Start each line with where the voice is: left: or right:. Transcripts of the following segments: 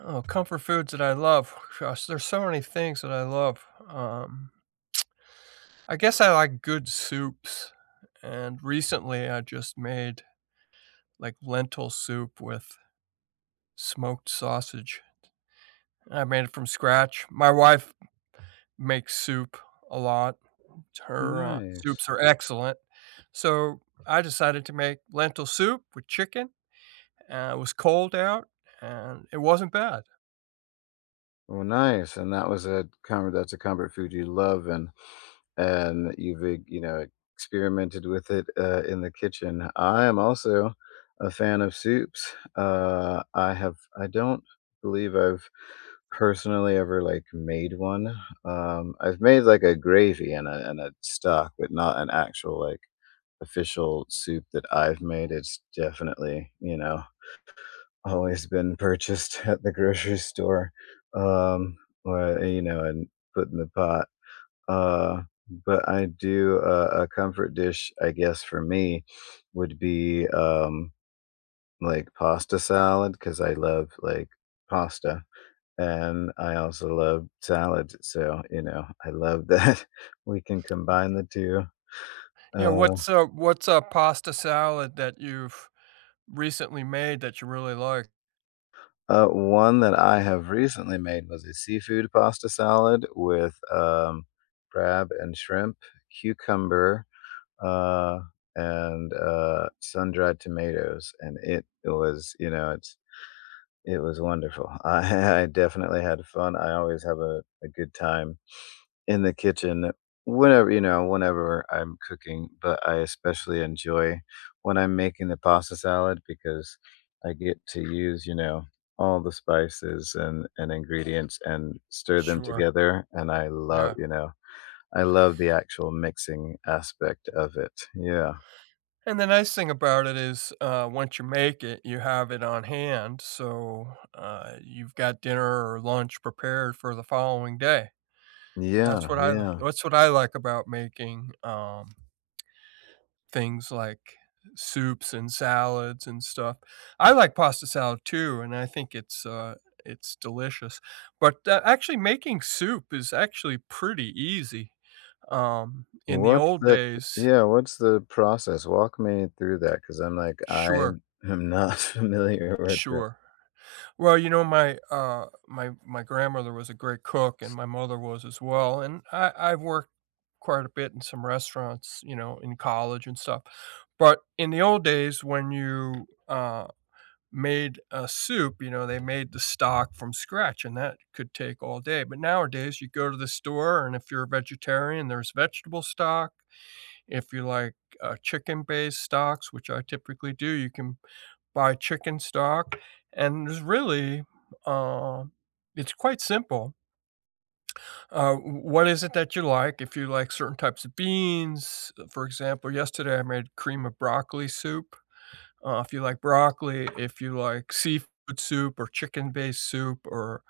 right: Oh, comfort foods that I love. Gosh, there's so many things that I love. I guess I like good soups, and recently I just made like lentil soup with smoked sausage. I made it from scratch. My wife makes soup a lot. Her
left: Nice.
right: soups are excellent. So I decided to make lentil soup with chicken. It was cold out, and it wasn't bad.
left: Well, nice. And that was a com that's a comfort food you love, and you've, e you know, experimented with it, in the kitchen. I am also a fan of soups. I have I don't believe I've personally ever, like, made one. I've made, like, a gravy and a stock, but not an actual, like, official soup that I've made. It's definitely, you know, always been purchased at the grocery store, um, or, you know, and put in the pot, uh, but I do a comfort dish, I guess, for me would be, like, pasta salad because I love, like, pasta, and I also love salad, so, you know, I love that we can combine the 2,
right: Yeah,
left: uh
right: what's a pasta salad that you've recently made that you really like?
left: One that I have recently made was a seafood pasta salad with crab and shrimp, cucumber, uh, and sun-dried tomatoes, and it was, you know, it was wonderful. I definitely had fun. I always have a good time in the kitchen whenever, you know, whenever I'm cooking, but I especially enjoy when I'm making the pasta salad because I get to use, you know, all the spices and ingredients and stir them
right: Sure,
left: together. And I love,
right: yeah.
left: you know, I love the actual mixing aspect of it. Yeah.
right: And the nice thing about it is, once you make it, you have it on hand, so, you've got dinner or lunch prepared for the following day.
left: Yeah. Yeah.
right: That's what I like about making, things like soups and salads and stuff. I like pasta salad too, and I think it's delicious. But, actually making soup is actually pretty easy. In the
left: What's
right: old
left: the,
right: days.
left: yeah, what's the process? Walk me through that because I'm like, I
right: Sure,
left: am not familiar with it.
right: sure. Well, you know, my grandmother was a great cook and my mother was as well. And I've worked quite a bit in some restaurants, you know, in college and stuff. But in the old days when you made a soup, you know, they made the stock from scratch and that could take all day. But nowadays you go to the store, and if you're a vegetarian, there's vegetable stock. If you like chicken based stocks, which I typically do, you can buy chicken stock, and there's really, um it's quite simple. Uh, what is it that you like? If you like certain types of beans, for example, yesterday I made cream of broccoli soup. If you like broccoli, if you like seafood soup or chicken-based soup, or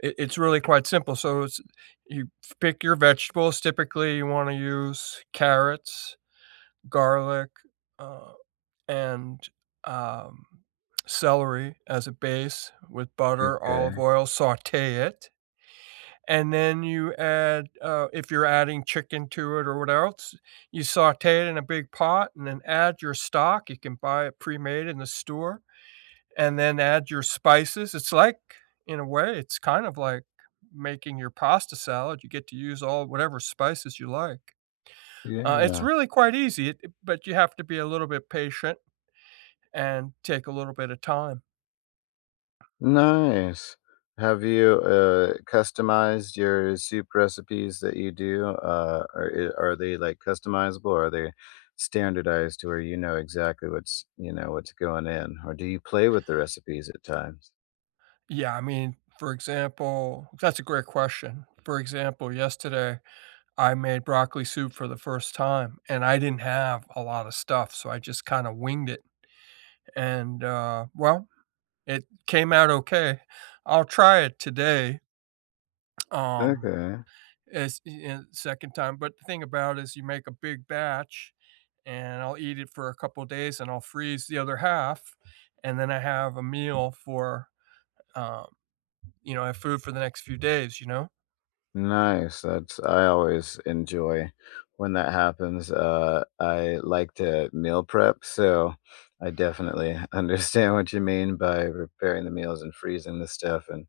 right: it's really quite simple. So it's, you pick your vegetables, typically you wanna use carrots, garlic, uh and, um, celery as a base with butter, olive
left: Okay.
right: oil, saute it, and then you add, if you're adding chicken to it or what else, you saute it in a big pot and then add your stock, you can buy it pre-made in the store, and then add your spices. It's like, in a way, it's kind of like making your pasta salad, you get to use all whatever spices you like. It's
left: Yeah.
right: really quite easy, it but you have to be a little bit patient and take a little bit of time.
left: Nice. Have you, customized your soup recipes that you do? Are I are they, like, customizable, or are they standardized to where you know exactly what's you know, what's going in? Or do you play with the recipes at times?
right: Yeah, I mean, for example, that's a great question. For example, yesterday, I made broccoli soup for the first time, and I didn't have a lot of stuff, so I just kinda winged it, and, well, it came out okay. I'll try it today, um,
left: Okay.
right: as I 2nd time, but the thing about it is you make a big batch, and I'll eat it for a couple of days, and I'll freeze the other half, and then I have a meal uh you know, I have food for the next few days, you know?
left: Nice, that's I always enjoy when that happens. I like to meal prep, so I definitely understand what you mean by preparing the meals and freezing the stuff and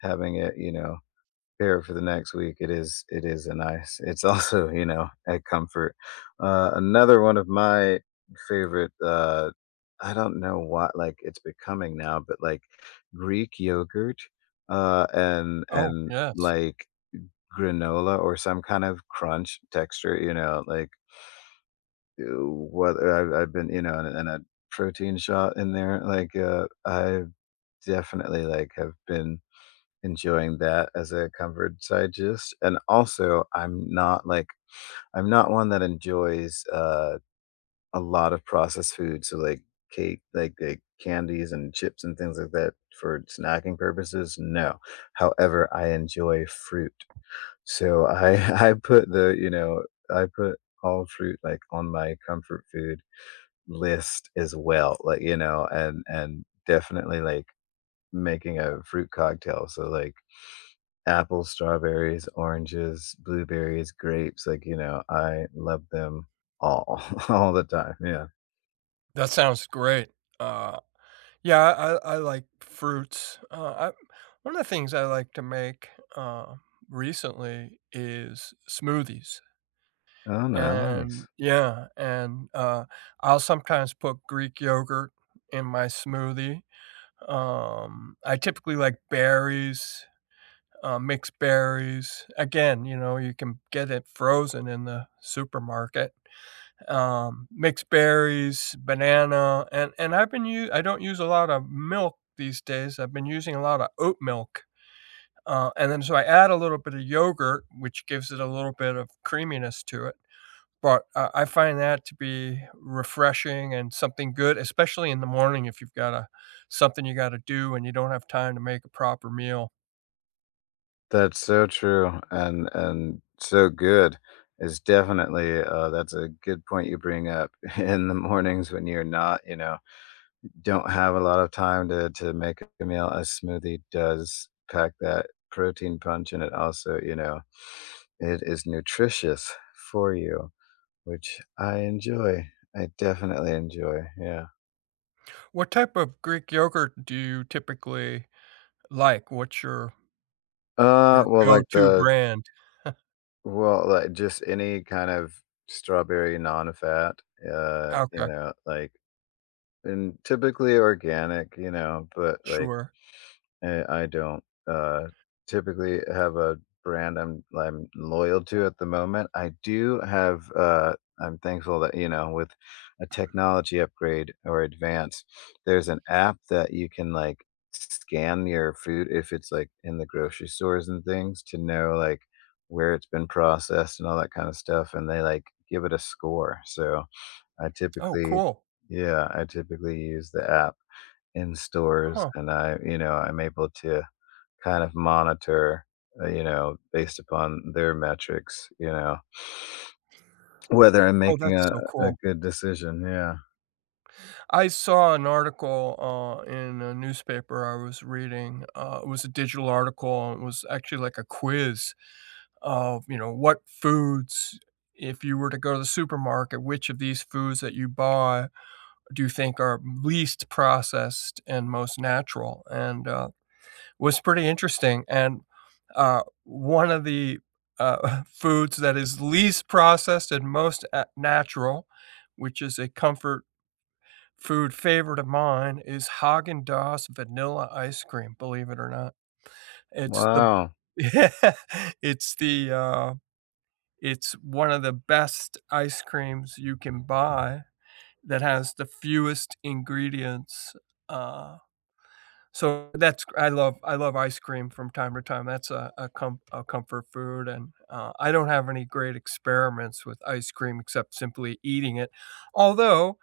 left: having it, prepare for the next week. It is a nice. It's also, you know, a comfort. Another one of my favorite I don't know what it's becoming now, but like Greek yogurt
right: Oh,
left: and
right: yes.
left: like granola or some kind of crunch texture, you know, like whether I've been, you know, and a protein shot in there. Like I definitely like have been enjoying that as a covered side dish, and also, I'm not, I'm not one that enjoys, a lot of processed food, so, like, cake, candies and chips and things like that for snacking purposes, no. However, I enjoy fruit, so I I put the you know, I put all fruit, like, on my comfort food list as well, like, you know, and definitely, like, making a fruit cocktail, so, like, apples, strawberries, oranges, blueberries, grapes, like, you know, I love them all, all the time, yeah.
right: That sounds great. Uh, yeah, I like fruits. I one of the things I like to make, uh, recently, is smoothies,
left: Oh,
right: and
left: nice.
right: yeah, and, I'll sometimes put Greek yogurt in my smoothie. I typically like berries, mixed berries. Again, you know, you can get it frozen in the supermarket. Mixed berries, banana, and I've been u I don't use a lot of milk these days, I've been using a lot of oat milk, and then so I add a little bit of yogurt, which gives it a little bit of creaminess to it, but I find that to be refreshing and something good, especially in the morning if you've got a something you gotta do and you don't have time to make a proper meal.
left: That's so true and so good. It's definitely, that's a good point you bring up in the mornings when you're not, you know, don't have a lot of time to make a meal, a smoothie does pack that protein punch, and it also, you know, it is nutritious for you. Which I enjoy. I definitely enjoy, yeah.
right: What type of Greek yogurt do you typically like? What's
left: Uh,
right: your
left: well, like
right: go-to
left: the
right: brand?
left: well, like just any kind of strawberry non-fat, you
right: Okay,
left: know, like and typically organic, you know, but like
right: sure.
left: I don't, typically have a brand I'm loyal to at the moment. I do have, I'm thankful that, you know, with a technology upgrade or advance, there's an app that you can, like, scan your food if it's, like, in the grocery stores and things to know, like, where it's been processed and all that kinda stuff, and they, like, give it a score, so I
right: Oh,
left: typically
right: cool.
left: yeah, I typically use the app in stores,
right: Huh.
left: and I you know, I'm able to kind of monitor, you know, based upon their metrics, you know, whether I'm
right: Oh,
left: making
right: that's so
left: a
right: cool.
left: good decision. Yeah.
right: I saw an article, in a newspaper I was reading, it was a digital article, and it was actually like a quiz of, you know, what foods, if you were to go to the supermarket, which of these foods that you buy do you think are least processed and most natural? And, was pretty interesting, and, one of the, foods that is least processed and most a natural, which is a comfort food favorite of mine, is Häagen-Dazs vanilla ice cream, believe it or not. It's the
left: Wow.
right: yeah, it's the, it's one of the best ice creams you can buy that has the fewest ingredients, uh so that's, I love ice cream from time to time. That's a comfort food, and, I don't have any great experiments with ice cream except simply eating it. Although,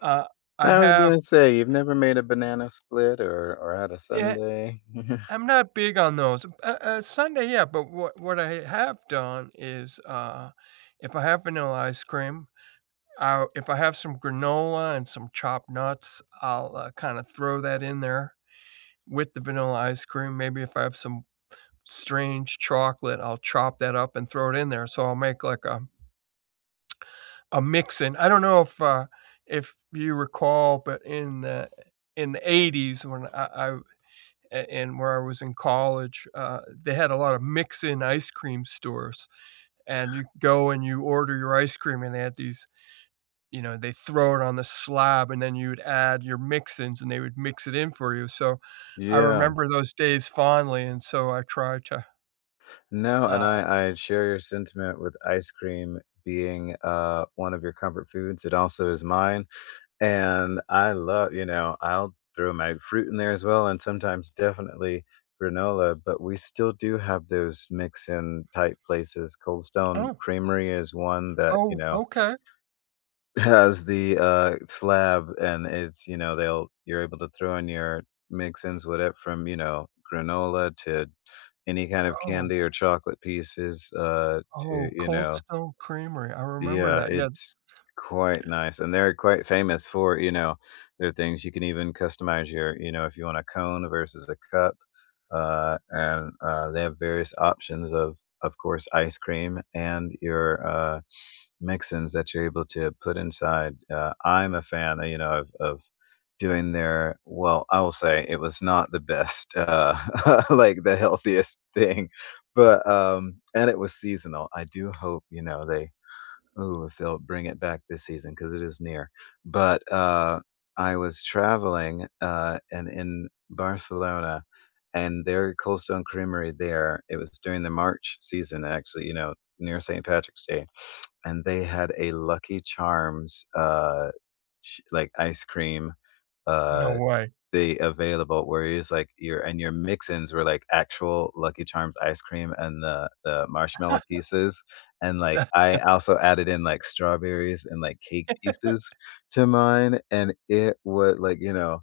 right: uh, I
left: I was
right: have,
left: gonna say you've never made a banana split or had a
right: yeah,
left: sundae.
right: I'm not big on those. Sundae, yeah, but what I have done is, if I have vanilla ice cream, I if I have some granola and some chopped nuts, I'll, kinda throw that in there with the vanilla ice cream. Maybe if I have some strange chocolate, I'll chop that up and throw it in there, so I'll make like a mixin'. I don't know if you recall, but in the '80s when I a and where I was in college, they had a lot of mix-in ice cream stores, and you go and you order your ice cream, and they had these, you know, they throw it on the slab, and then you would add your mix-ins, and they would mix it in for you. So I
left: Yeah.
right: remember those days fondly, and so I tried to,
left: No, and
right: uh
left: I share your sentiment with ice cream being one of your comfort foods. It also is mine. And I love, you know, I'll throw my fruit in there as well, and sometimes definitely granola, but we still do have those mix-in type places. Cold Stone
right: oh,
left: Creamery is one that, you
right: oh,
left: know,
right: okay.
left: has the, slab and it's, you know, they'll you're able to throw in your mix-ins with it, from, you know, granola to any kind of
right: Oh,
left: candy or chocolate pieces, to,
right: oh,
left: you
right: Cold
left: know,
right: Stone Creamery, I remember
left: yeah,
right: that, yeah,
left: it's quite nice, and they're quite famous for, you know, their things you can even customize your, you know, if you want a cone versus a cup, they have various options of course, ice cream and your, mix-ins that you're able to put inside. I'm a fan, you know, of doing their, well, I will say it was not the best, like, the healthiest thing, but, and it was seasonal. I do hope, you know, they ooh, if they'll bring it back this season, because it is near. But, I was traveling, and in Barcelona, and their Cold Stone Creamery there, it was during the March season, actually, you know, near St. Patrick's Day, and they had a Lucky Charms, ch like, ice cream,
right: no
left: uh
right: way.
left: they available, where it's like your, and your mix-ins were like actual Lucky Charms ice cream and the marshmallow pieces, and, like,
right: That's
left: I also added in, like, strawberries and, like, cake pieces to mine, and it would, like, you know,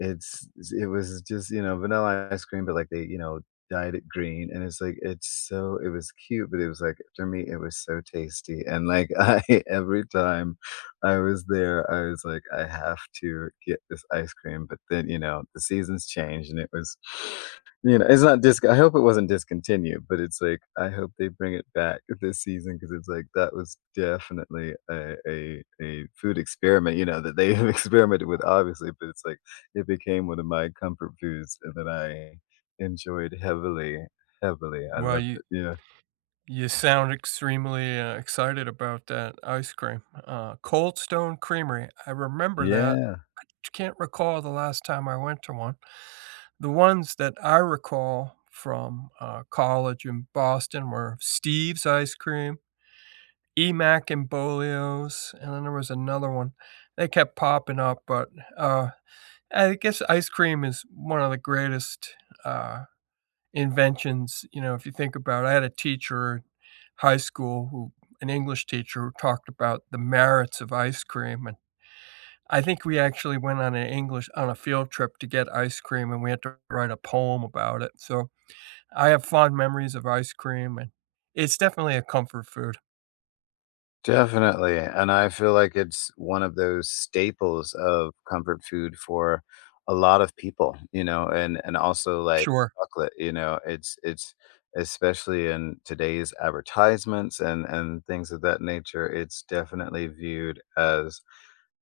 left: it's it was just, you know, vanilla ice cream, but, like, they, you know, dyed it green, and it's like, it's so it was cute, but it was like, for me, it was so tasty, and, like, I every time I was there, I was like, "I have to get this ice cream," but then, you know, the seasons changed, and it was you know, it's not dis I hope it wasn't discontinued, but it's like, I hope they bring it back this season because it's like, that was definitely a food experiment, you know, that they have experimented with, obviously, but it's like, it became one of my comfort foods that I enjoyed heavily, heavily. I
right: well,
left: loved
right: you
left: it. Yeah.
right: you sound extremely, excited about that ice cream. Cold Stone Creamery, I remember that,
left: Yeah.
right: can't recall the last time I went to one. The ones that I recall from, college in Boston were Steve's Ice Cream, Emac and Bolio's, and then there was another one. They kept popping up, uh I guess ice cream is one of the greatest, uh, inventions, you know, if you think about it. I had a teacher in high school who an English teacher who talked about the merits of ice cream, and I think we actually went on an English on a field trip to get ice cream, and we had to write a poem about it, so I have fond memories of ice cream, and it's definitely a comfort food.
left: Definitely, and I feel like it's one of those staples of comfort food for a lot of people, you know, and also, like,
right: Sure.
left: chocolate, you know, it's especially in today's advertisements and things of that nature, it's definitely viewed as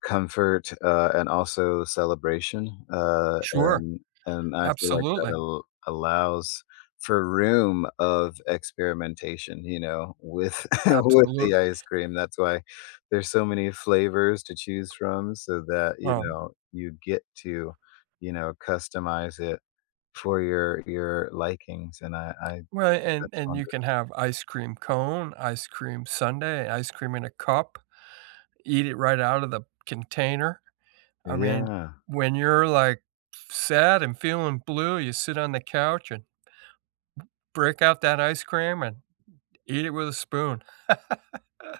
left: comfort, and also celebration,
right: Sure.
left: and I feel like that
right: Absolutely.
left: al allows for room of experimentation, you know, with with
right: Absolutely.
left: the ice cream. That's why there's so many flavors to choose from so that, you
right: Oh.
left: know, you get to, you know, customize it for your likings, and I
right: Right,
left: that's
right: and you
left: wonderful.
right: can have ice cream cone, ice cream sundae, ice cream in a cup, eat it right out of the container. I mean,
left: Yeah.
right: when you're, like, sad and feeling blue, you sit on the couch and break out that ice cream and eat it with a spoon.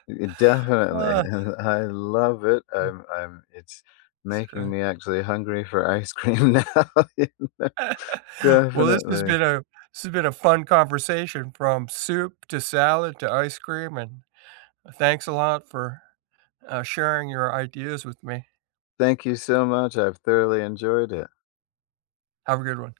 left: It definitely,
right: Ah,
left: and I love it.
right: mm,
left: I'm it's
right: it's
left: making
right: great.
left: me actually hungry for ice cream now, you know?
right: Well, this has
left: Definitely.
right: been a fun conversation from soup to salad to ice cream, and thanks a lot for, sharing your ideas with me.
left: Thank you so much, I've thoroughly enjoyed it.
right: Have a good one.